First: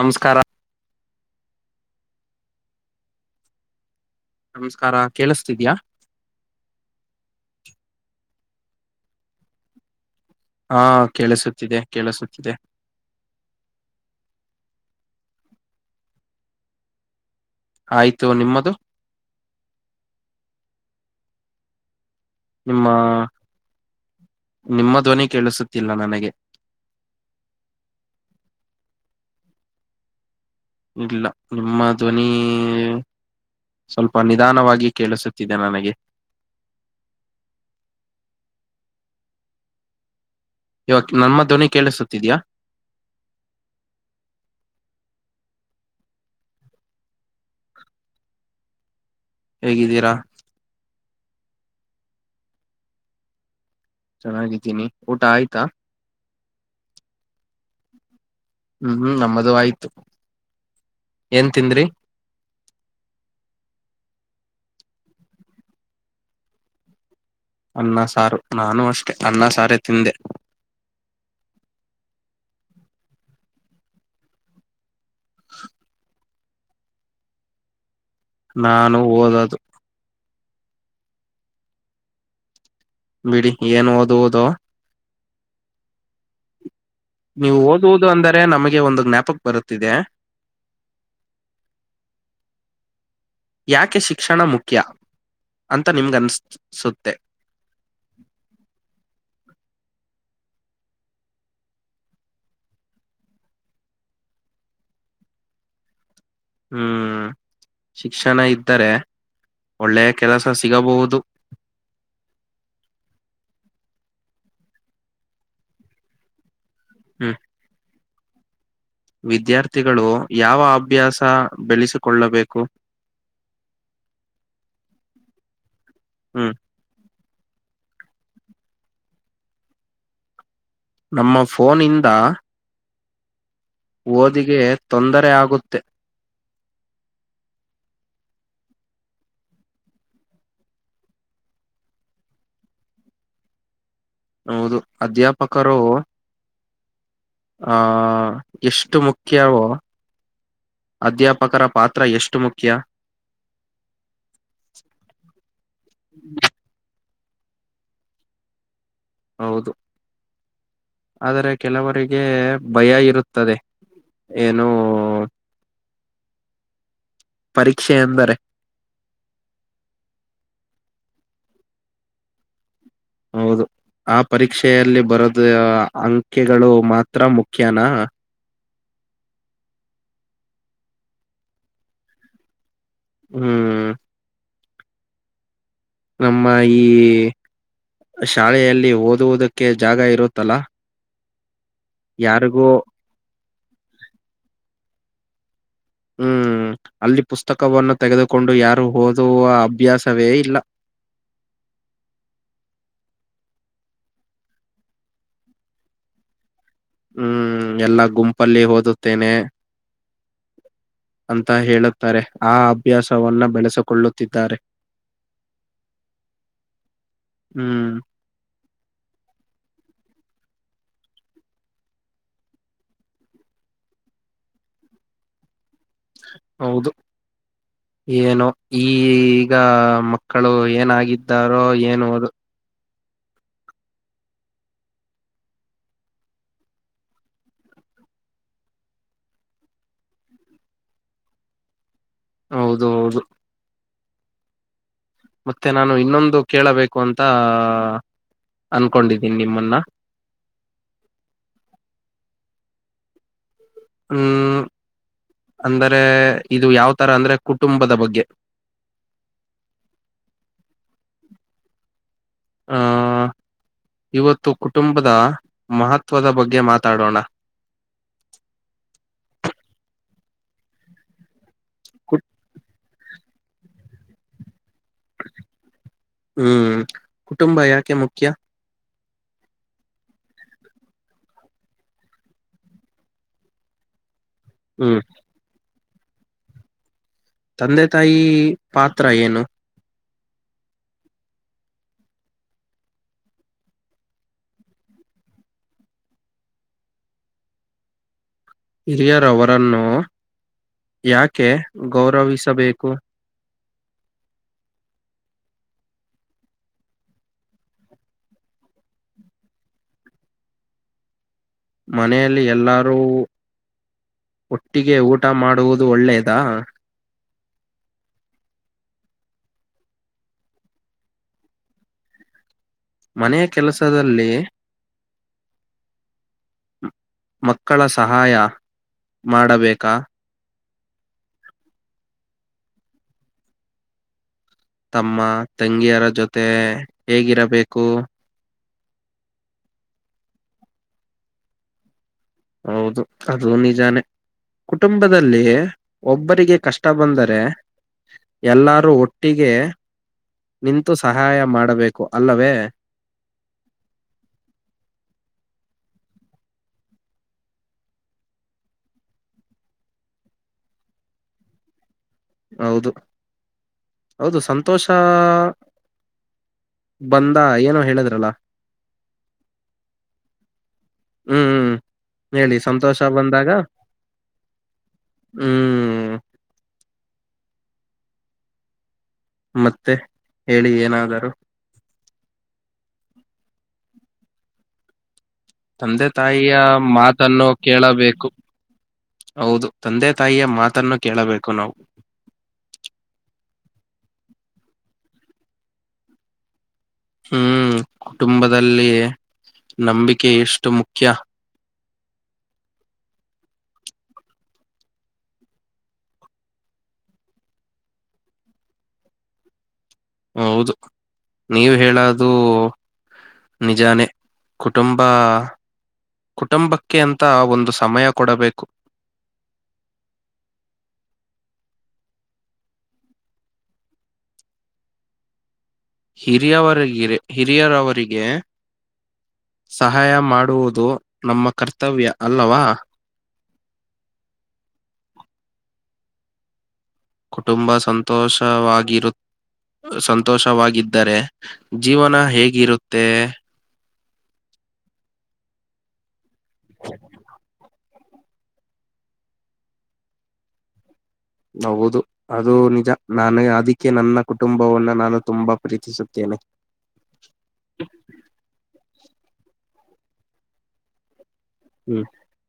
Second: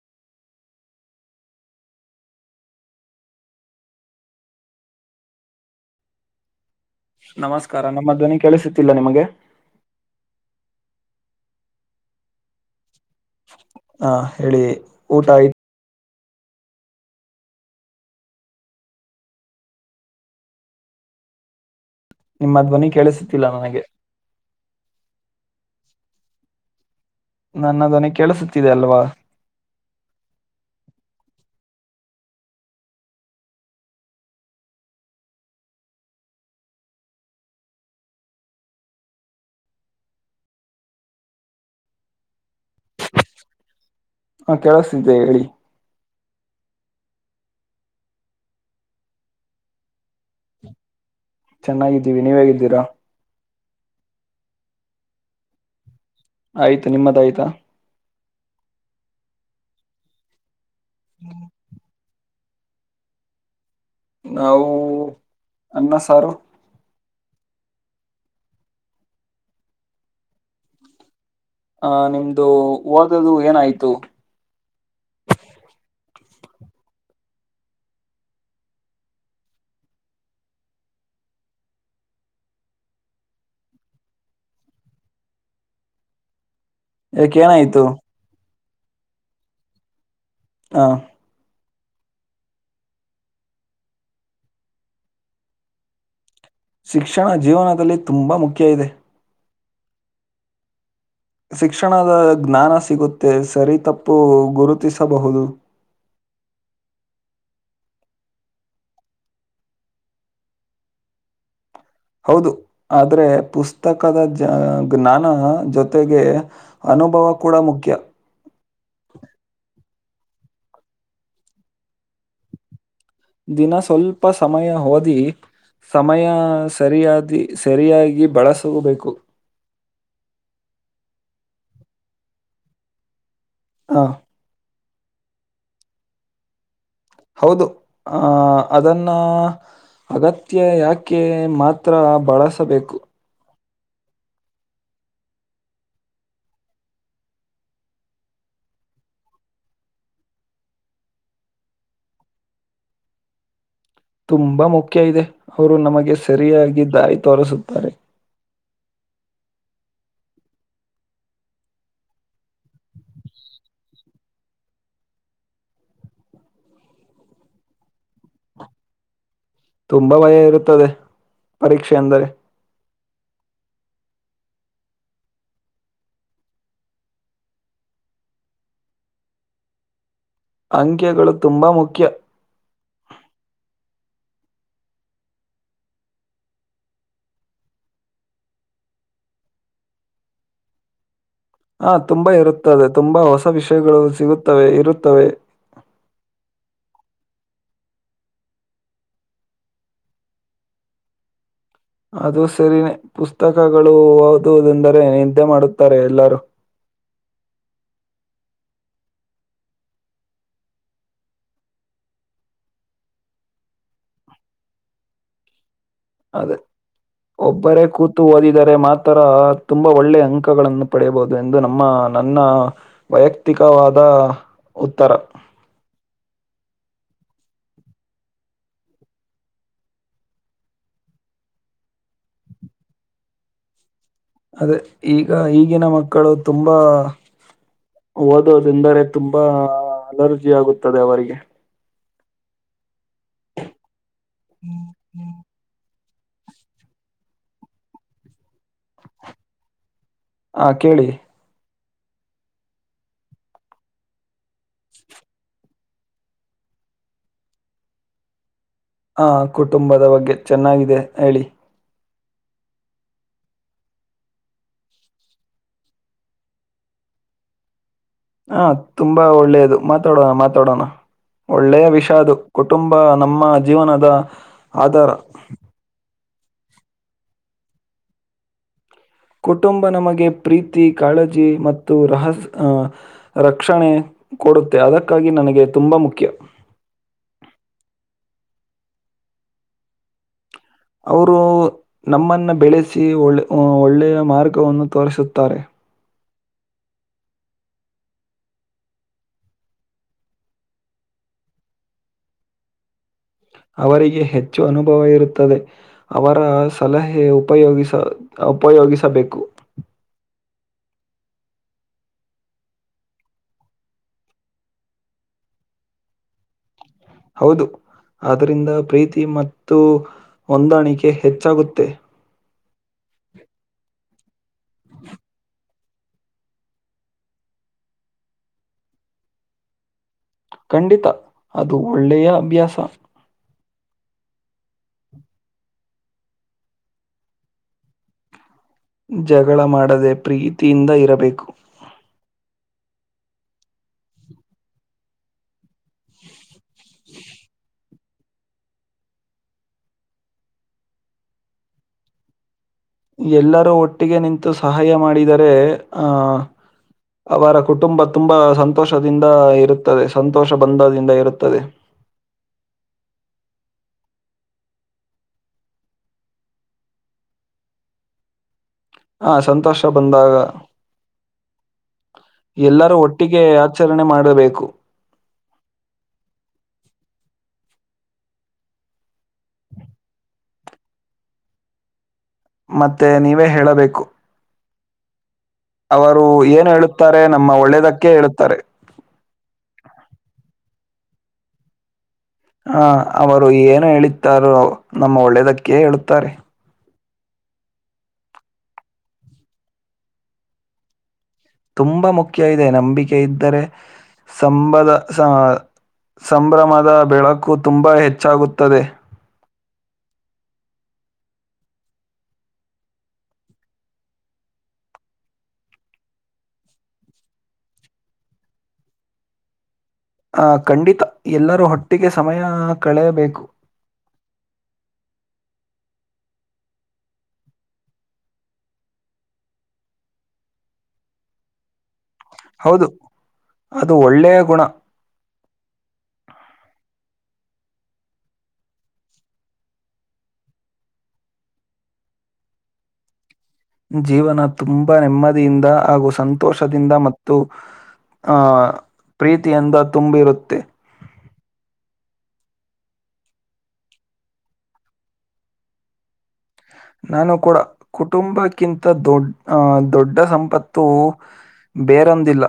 ನಮಸ್ಕಾರ ನಮಸ್ಕಾರ ಕೇಳಿಸ್ತಿದ್ಯಾ ನಮಸ್ಕಾರ ನಮ್ಮ ಧ್ವನಿ ಕೇಳಿಸುತ್ತಿಲ್ಲ ನಿಮಗೆ ಹಾ ಕೇಳಿಸುತ್ತಿದೆ ಕೇಳಿಸುತ್ತಿದೆ ಹಾ ಹೇಳಿ ಊಟ ಆಯ್ತು ಆಯ್ತು ನಿಮ್ಮದು ನಿಮ್ಮ ಧ್ವನಿ ಕೇಳಿಸುತ್ತಿಲ್ಲ ನನಗೆ ನಿಮ್ಮ ಧ್ವನಿ ಕೇಳಿಸುತ್ತಿಲ್ಲ ನನಗೆ ನನ್ನದೊನ ಕೇಳಿಸುತ್ತಿದೆ ಅಲ್ವಾ ಇಲ್ಲ ನಿಮ್ಮ ಧ್ವನಿ ಸ್ವಲ್ಪ ನಿಧಾನವಾಗಿ ಕೇಳಿಸುತ್ತಿದೆ ನನಗೆ [unintelligible] ಇವ ನನ್ ಧ್ವನಿ ಕೇಳಿಸುತ್ತಿದ್ಯ ಹಾ ಕೇಳಿಸತಿದ್ದೆ ಹೇಳಿ ಹೇಗಿದ್ದೀರಾ ಚೆನ್ನಾಗಿದ್ದೀವಿ ನೀವ ಹೇಗಿದ್ದೀರಾ ಚೆನ್ನಾಗಿದ್ದೀನಿ ಊಟ ಆಯ್ತಾ ಆಯ್ತು ನಿಮ್ಮದ ಆಾಯ್ತಾ ಹ್ಮ್ ಹ್ಮ್ ನಮ್ಮದು ಆಯ್ತು ಏನ್ ತಿಂದ್ರಿ ನಾವು ಅಣನ್ನ ಸಾರು ಅ್ಣ ಸಾರು ನಾನೂ ಅಷ್ಟೆ ಅ್ಣ ಸಾರೇ ತಿಂದೆ ಹ ನಿಮ್ದು ಹೋದ್ದ ಏನಾಯ್ತು ನಾನು ಓದದು ಬಿಡಿ ಏನ್ ಓದ ಓದೋ ಯಾಕೆ ನೀವು ಏನಾಯ್ತು ಓದುವುದು ಅಂದರೆ ನಮಗೆ ಒಂದು ಜ್ಞಾಪಕ್ ಬರುತ್ತಿದೆ ಹಾ. ಯಾಕೆ ಶಿಕ್ಷಣ ಮುಖ್ಯ ಅಂತ ನಿಮ್ಗ ಅನ್ಸ್ತ. ಶಿಕ್ಷಣ ಜೀವನದಲ್ಲಿ ತುಂಬಾ ಮುಖ್ಯ ಇದೆ. ಶಿಕ್ಷಣದ ಜ್ಞಾನ ಸಿಗುತ್ತೆ ಸರಿತಪ್ಪು ಗುರುತಿಸಬಹುದು. ನೇಏ. ಹ್ಮ್. ಶಿಕ್ಷಣ ಇದ್ದರೆ ಒಳ್ಳೆಯ ಕೆಲಸ ಸಿಗಬಹುದು. ಹೌದು ಆದ್ರೆ ಪುಸ್ತಕದ ಜ ಜ್ಞಾನ ಜೊತೆಗೆ. ಅನುಭವ ಹ್ಮ್ ಕೂಡ ಮುಖ್ಯ. ವಿದ್ಯಾರ್ಥಿಗಳು ಯಾವ ಅಭ್ಯಾಸ ಬೆಳೆಸಿಕೊಳ್ಳಬೇಕು. ದಿನ ಸ್ವಲ್ಪ ಸಮಯ ಓದಿ ಸಮಯ ಹ್ಮ್ ಸರಿಯಾದ. ಸರಿಯಾಗಿ ಬಳಸಗಬೇಕು. ನಮ್ಮ ಫೋನಿಂದ. ಆ, ಓದಿಗೆ ತೊಂದರೆ ಆಗುತ್ತೆ. ಹೌದು ಆ ಅದನ್ನ. ಅಗತ್ಯ ಯಾಕೆ ಮಾತ್ರ ಬಳಸಬೇಕು. ಹೌದು ಅಧ್ಯಾಪಕರು. ಆಹ ಎಷ್ಟು ಮುಖ್ಯವೋ. ಅಧ್ಯಾಪಕರ ಪಾತ್ರ ಎಷ್ಟು ಮುಖ್ಯ. ತುಂಬಾ ಮುಖ್ಯ ಇದೆ ಅವರು ನಮಗೆ ಸರಿಯಾಗಿಿದ್ದಾಯ. ತೋರಿಸುತ್ತಾರೆ. ಹೌದು ಆದರೆ ಕೆಲವರಿಗೆ ಭಯ ಇರುತ್ತದೆ. ಏನು. ಪರೀಕ್ಷೆ ಎಂದರೆ. ತುಂಬಾ ಭಯ ಇರುತ್ತದೆ ಪರೀಕ್ಷೆ ಅಂದರೆ ಹೌದು ಆ ಪರೀಕ್ಷೆಯಲ್ಲಿ ಬರದ ಅಂಕೆಗಳು ಮಾತ್ರ ಮುಖ್ಯನಾ. ಅಂಕೆಗಳು ತುಂಬಾ ಮುಖ್ಯ. ಹ್ಮ್. ನಮ್ಮ ಈ. ಶಾಲೆಯಲ್ಲಿ ಓದುವುದಕ್ಕೆ ಜಾಗ ಇರುತ್ತಲ್ಲಾ. ಹಾ ತುಂಬಾ ಇರುತ್ತದೆ ತುಂಬಾ ಹೊಸ ವಿಷಯಗಳು ಸಿಗುತ್ತವೆ ಇರುತ್ತವೆ. ಹ್ಮ್. ಅಲ್ಲಿ ಪುಸ್ತಕವನ್ನು ತೆಗೆದುಕೊಂಡು ಯಾರು ಓದುವ ಅಭ್ಯಾಸವೇ ಇಲ್ಲ. ಓ. ಅದು ಸರಿ ಪುಸ್ತಕಗಳು ಓದುವುದೆಂದರೆ ನಿದ್ದೆ ಮಾಡುತ್ತಾರೆ ಎಲ್ಲರೂ. ಹ್ಮ್ ಎಲ್ಲಾ ಗುಂಪಲ್ಲಿ ಓದುತ್ತೇನೆ. ಅಂತ ಹೇಳುತ್ತಾರೆ ಆ ಅಭ್ಯಾಸವನ್ನ ಬೆಳೆಸಿಕೊಳ್ಳುತ್ತಿದ್ದಾರೆ. ಟ. ಅದೇ ಒಬ್ಬರೇ ಹ್ಮ್ ಕೂತು ಓದಿದರೆ ಮಾತ್ರ ತುಂಬಾ ಒಳ್ಳೆ ಅಂಕ. ಗಳನ್ನು ಪಡೆಯಬಹುದು ಎಂದು ನಮ್ಮ ನನ್ನ ವೈಯಕ್ತಿಕವಾದ. ಉತ್ತರ. ಹೌದು. ಏನೋ ಈಗ ಮಕ್ಕಳು ಏನಾಗಿದ್ದಾರೋ ಏನು ಅದು. ಅದೇ ಈಗ ಈಗಿನ ಮಕ್ಕಳು ತುಂಬಾ. ಓದೋದೆಂದರೆ ತುಂಬಾ ಅಲರ್ಜಿ ಆಗುತ್ತದೆ ಅವರಿಗೆ. ಹೌದು ಹೌದು ಹ್ಮ್. ಮತ್ತೆ ನಾನು ಇನ್ನೊಂದು ಕೇಳಬೇಕು ಅಂತಾ. ಅನ್ಕೊಂಡಿದ್ದೀನಿ ನಿಮ್ಮುನ್ನ. ಹಾ ಕೇಳಿ ಮ್ಮ್ ಅಂದರೇ ಇದು ಯಾವತರ ಅಂದ್ರೆ ಕುಟುಂಬದ ಬಗ್ಗೆ ಆ ಕುಟುಂಬದ ಬಗ್ಗೆ ಚೆನ್ನಾಗಿದೆ ಹೇಳಿ ಹ್ಮ್ಮ್ ಇವತ್ತು ಕುಟುಂಬದ ಮಹತ್ವದ ಬಗ್ಗೆ ಮಾತಾಡೋಣ ಹಾ ತುಂಬಾ ಒಳ್ಳೆಯದು ಮಾತಾಡೋಣ ಮಾತಾಡೋಣ ಒಳ್ಳೆಯ ವಿಷಯ ಕುಟ್ ಅದು ಕುಟುಂಬ ನಮ್ಮ ಜೀವನದ ಆಧಾರ ಹ್ಮ್ ಕುಟುಂಬ ಯಾಕೆ ಮುಖ್ಯ ಕುಟುಂಬ ನಮಗೆ ಪ್ರೀತಿ ಕಾಳಜಿ ಮತ್ತು ರಹಸ್ ಆ ರಕ್ಷಣೆ ಕೊಡುತ್ತೆ ಹ್ಮ್ ಅದಕ್ಕಾಗಿ ನನಗೆ ತುಂಬಾ ಮುಖ್ಯ ತಂದೆ ತಾಯಿ ಪಾತ್ರ ಏನು ಅವರು ನಮ್ಮನ್ನ ಬೆಳೆಸಿ ಒಳ್ಳೆ ಒಳ್ಳೆಯ ಮಾರ್ಗವನ್ನು ತೋರಿಸುತ್ತಾರೆ ಹಿರಿಯರವರನ್ನು ಯಾಕೆ ಗೌರವಿಸಬೇಕು ಅವರಿಗೆ ಹೆಚ್ಚು ಅನುಭವ ಇರುತ್ತದೆ ಅವರ ಸಲಹೆ ಉಪಯೋಗಿಸ ಉಪಯೋಗಿಸಬೇಕು ಮನೆಯಲ್ಲಿ ಎಲ್ಲಾರೂ ಒಟ್ಟಿಗೆ ಊಟ ಮಾಡುವುದು ಒಳ್ಳೆಯದಾ ಹೌದು ಆದ್ದರಿಂದ ಪ್ರೀತಿ ಮತ್ತು ಹೊಂದಾಣಿಕೆ ಹೆಚ್ಚಾಗುತ್ತೆ ಮನೆಯ ಕೆಲಸದಲ್ಲಿ [inaudible] ಮಕ್ಕಳ ಸಹಾಯ ಮಾಡಬೇಕಾ ಖಂಡಿತ ಅದು ಒಳ್ಳೆಯ ಅಭ್ಯಾಸ ತಮ್ಮ ತಂಗಿಯರ ಜೊತೇ ಹೇಗಿರಬೇಕು ಜಗಳ ಮಾಡದೆ ಪ್ರೀತಿಯಿಂದ ಇರಬೇಕು ಹೌದು ಅದು ನಿಜಾನೇ ಕುಟುಂಬದಲ್ಲಿ ಒಬ್ಬರಿಗೆ ಕಷ್ಟ ಬಂದರೆ ಎಲ್ಲರೂ ಒಟ್ಟಿಗೆ ನಿಂತು ಸಹಾಯ ಮಾಡಬೇಕು ಅಲ್ಲವೇ ಎಲ್ಲರೂ ಒಟ್ಟಿಗೆ ನಿಂತು ಸಹಾಯ ಮಾಡಿದರೆ ಆ್ ಅವರ ಕುಟುಂಬ ತುಂಬಾ ಸಂತೋಷದಿಂದ ಇರುತ್ತದೆ ಸಂತೋಷ ಬಂದದಿಂದ ಇರುತ್ತದೆ ಹೌದು ಹೌದು ಸಂತೊಷಾ ಬಂದ ಏನೋ ಹೇಳಿದ್ರಲ ಹ ಸಂತೋಷ ಬಂದಾಗ ಹ್ಮ್ ಹೇಳಿ ಎಲ್ಲರೂ ಸಂತೋಷ ಒಟ್ಟಿಗೆ ಬಂದಾಗ ಆಚರಣೆ ಮಾಡಬೇಕು ಹ್ಮ್ ಮತ್ತೆ ಹೇಳಿ ಏನಾದರೂ ಮತ್ತೆ ನೀವೇ ಹೇಳಬೇಕು ತಂದೆ ಅವರು ತಾಯಿಯ ಏನು ಹೇಳುತ್ತಾರೆ ಮಾತನ್ನು ನಮ್ಮ ಒಳ್ಳೆಯದಕ್ಕೆ ಕೇಳಬೇಕು ಹೇಳುತ್ತಾರೆ ಹೌದು ತಂದೆ ತಾಯಿಯ ಮಾತನ್ನು ಕೇಳಬೇಕು ನಾವು ಆ ಅವರು ಏನು ಹೇಳುತ್ತಾರೋ ನಮ್ಮ ಒಳ್ಳೇದಕ್ಕೆ ಹೇಳುತ್ತಾರೆ ಹ್ಮ್ ಕುಟುಂಬದಲ್ಲಿ ನಂಬಿಕೆ ಎಷ್ಟು ಮುಖ್ಯ ತುಂಬಾ ಮುಖ್ಯ ಇದೆ ನಂಬಿಕೆ ಇದ್ದರೆ ಸಂಬದ ಸಂಭ್ರಮದ ಬೆಳಕು ತುಂಬಾ ಹೆಚ್ಚಾಗುತ್ತದೆ ಹೌದು ನೀವ ಹೇಳೋದು ನಿಜಾನೆ ಕುಟುಂಬ ಕುಟುಂಬಕ್ಕೆ ಅಂತ ಒಂದು ಸಮಯ ಕೊಡಬೇಕು [inaudible] ಆ ಖಂಡಿತ ಎಲ್ಲರೂ ಹೊಟ್ಟಿಗೆ ಸಮಯ ಕಳೆಯಬೇಕು [inaudible] ಹಿರಿಯವ ಹಿರಿಯರವರಿಗೆ ಸಹಾಯ ಮಾಡುವುದು ನಮ್ಮ ಕರ್ತವ್ಯ ಅಲ್ಲವಾ ಹೌದು ಅದು ಒಳ್ಳೆಯ ಗುಣ ಕುಟುಂಬ ಸಂತೋಷವಾಗಿರು ಸಂತೋಷವಾಗಿದ್ದರೆ ಜೀವನ ಹೇಗಿರುತ್ತೆ ಜೀವನ ತುಂಬಾ ನೆಮ್ಮದಿಯಿಂದ ಹಾಗೂ ಸಂತೋಷದಿಂದ ಮತ್ತು ಆಹ್ ಪ್ರೀತಿಯಿಂದ ತುಂಬಿರುತ್ತೆ ಹೌದು ಅದು ನಿಜ ನಾನು ಅದಕ್ಕೆ ನನ್ನ ಕುಟುಂಬವನ್ನ ನಾನು ತುಂಬಾ ಪ್ರೀತಿಸುತ್ತೇನೆ ನಾನು ಕೂಡ ಕುಟುಂಬಕ್ಕಿಂತ ದೊಡ್ಡ ಅಹ ದೊಡ್ಡ ಸಂಪತ್ತು ಹ್ಮ್ ಬೇರೊಂದಿಲ್ಲ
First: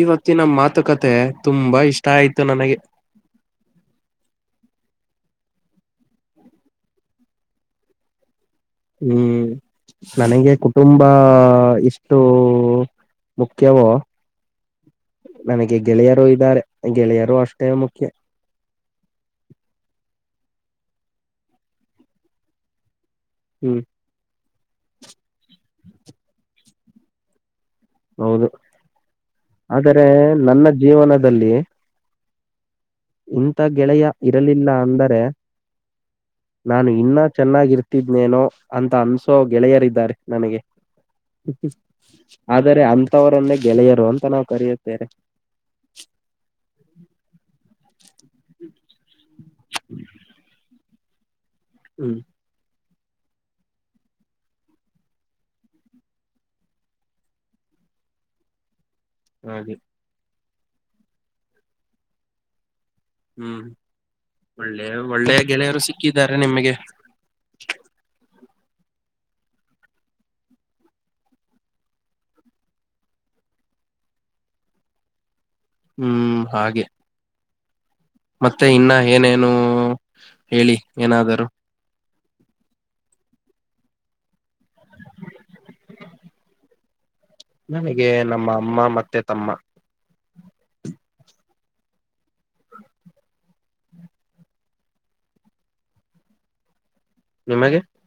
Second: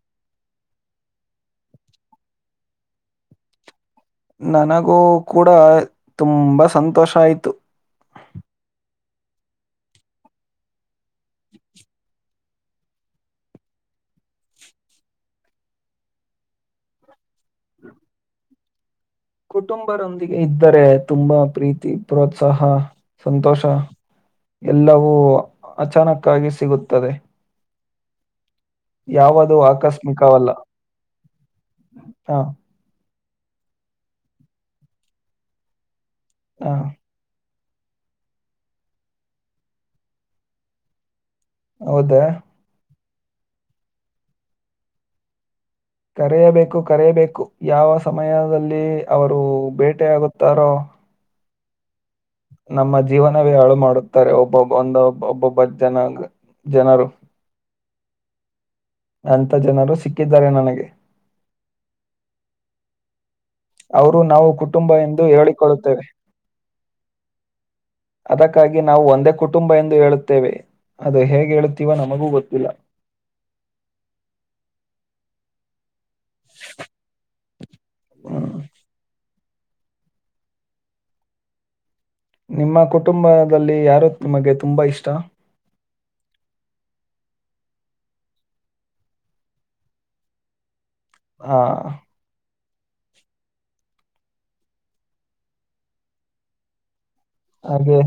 ಇವತ್ತಿನ ಮಾತುಕತೆ ತುಂಬಾ ಇಷ್ಟ ಆಯ್ತು ನನಗೆ ನನಗೂ ಕೂಡ ತುಂಬಾ ಸಂತೋಷ ಆಯ್ತು ಹ್ಮ್ ನನಗೆ ಕುಟುಂಬ ಇಷ್ಟು ಹ ಮುಖ್ಯವೋ ನನಗೆ ಗೆಳೆಯರು ಇದ್ದಾರೆ ಗೆಳೆಯರು ಅಷ್ಟೇ ಮುಖ್ಯ ಕುಟುಂಬರೊಂದಿಗೆ ಇದ್ದರೆ ತುಂಬಾ ಪ್ರೀತಿ ಪ್ರೋತ್ಸಾಹ ಸಂತೋಷ ಹ್ಮ್ ಎಲ್ಲವೂ ಅಚಾನಕ್ಕಾಗಿ ಸಿಗುತ್ತದೆ ಹೌದು ಯಾವುದು ಆದರೆ ಆಕಸ್ಮಿಕವಲ್ಲ ನನ್ನ ಜೀವನದಲ್ಲಿ ಹ ಇಂಥ ಗೆಳೆಯ ಇರಲಿಲ್ಲ ಅಂದರೆ ಹಾ ನಾನು ಇನ್ನ ಚೆನ್ನಾಗಿರ್ತಿದ್ನೇನೋ ಅಂತ ಅನ್ಸೋ ಗೆಳೆಯರಿದ್ದಾರೆ ನನಗೆ ಹೌದಾ ಆದರೆ ಅಂಥವರನ್ನೇ ಗೆಳೆಯರು ಅಂತ ನಾವವು ಕರೆಯುತ್ತೇವೆ ಕರೆಯಬೇಕು ಕರೆಯಬೇಕು ಯಾವ ಸಮಯದಲ್ಲಿ ಅವರು ಬೇಟೆಯಾಗುತ್ತಾರೋ ಹ್ಮ್ ನಮ್ಮ ಜೀವನವೇ ಹಾಳು ಮಾಡುತ್ತಾರೆ ಒಬ್ಬೊಬ್ಬ ಒಂದಬ್ ಒಬ್ಬೊಬ್ಬ ಜನಾಗ ಜನರು ಅಂಂತ ಹಾಗೆ ಜನರು ಸಿಕ್ಕಿದ್ದಾರೆ ನನಗೆ ಹ್ಮ್ ಅವರು ನಾವು ಒಳ್ಳೆ ಕುಟುಂಬ ಎಂದು ಒಳ್ಳೆಯ ಗೆಳೆಯರು ಹೇಳಿಕೊಳ್ಳುತ್ತೇವೆ [unintelligible] ಸಿಕ್ಕಿದ್ದಾರೆ ನಿಮಗೆ ಅದಕ್ಕಾಗಿ ನಾವು ಒಂದೇ ಕುಟುಂಬ ಎಂದು ಹೇಳುತ್ತೇವೆ ಅದು ಹೇಗೆ ಹೇಳುತ್ತೀವೋ ನಮಗೂ ಗೊತ್ತಿಲ್ಲ [unintelligible] ಹ್ಮ್ ಹಾಗೆ ಹ್ಮ್. ಮತ್ತೆ ಇನ್ನ ಏನೇನು ಹೇಳಿ ಏನಾದರುೂ ಲ್ಲಿ ಯಾರು ನಿಮಗೆ ತುಂಬಾ ಇಷ್ಟ ನನಗೆ ನಮ್ಮ ಅಮ್ಮ ಮತ್ತೆ ತಮ್ಮ ಹಾ ನಿಮಗೆ ಹಾಗೆ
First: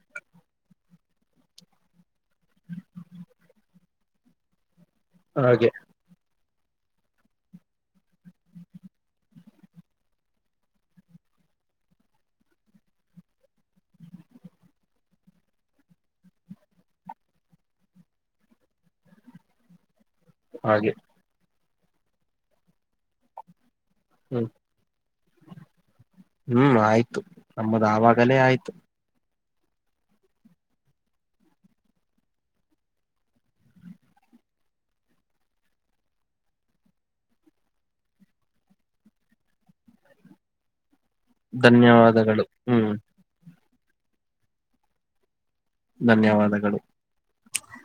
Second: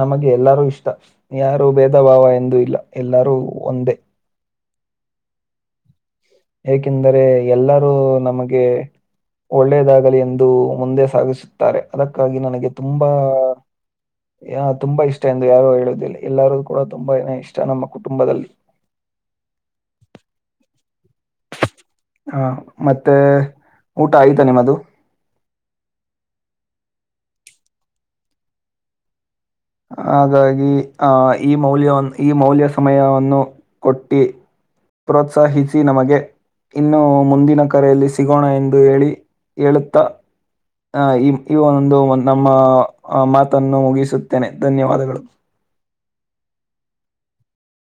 ನಮಗೆ ಎಲ್ಲರೂ ಇಷ್ಟ ಯಾರು ಭೇದ ಭಾವ ಎಂದ ಇಲ್ಲ ಎಲ್ಲರೂ ಒಂದೇ ಹಾಗೆ ಏಕೆಂದರೆ ಎಲ್ಲರೂ ನಮಗೆ ಒಳ್ಳೇದಾಗಲಿ ಎಂದು ಮುಂದೆ ಸಾಗಿಸುತ್ತಾರೆ ಅದಕ್ಕಾಗಿ ನನಗೆ ತುಂಬಾ ಹ ತುಂಬಾ ಇಷ್ಟ ಎಂದು ಯಾರು ಹೇಳುದಿಲ್ಲ ಎಲ್ಲಾರ ಕೂಡ ತುಂಬೇ ಇಷ್ಟ ನಮ್ಮ ಕುಟುಂಬದಲ್ಲಿ ಪ ಹಾಗೆ ಹಾ ಮತ್ತೆ ಊಟ ಆಯ್ತಾ ಹ್ಮ್ ನಿಮ್ಮದು ಹ್ಮ್ ಆಯ್ತು ನಮ್ಮದು ಆವಾಗಲೇ ಆಯ್ತು ಹಾಗಾಗಿ ಆ ಈ ಮೌಲ್ಯ ಈ ಮೌಲ್ಯ ಸಮಯವನ್ನು ಕೊಟ್ಟಿ ಪ್ರೋತ್ಸಾಹಿಸಿ ನಮಗೆ ಇನ್ನು ಮುಂದಿನ ಕರೆಯಲ್ಲಿ ಸಿಗೋಣ ಎಂದು ಹೇಳಿ ಹೇಳುತ್ತ ಆ ಇವ ಒಂದು ಧನ್ಯವಾದಗಳು ನಮ್ಮ ಹ್ಮ್ ಮಾತನ್ನು ಮುಗಿಸುತ್ತೇನೆ ಧನ್ಯವಾದಗಳು ಧನ್ಯವಾದಗಳು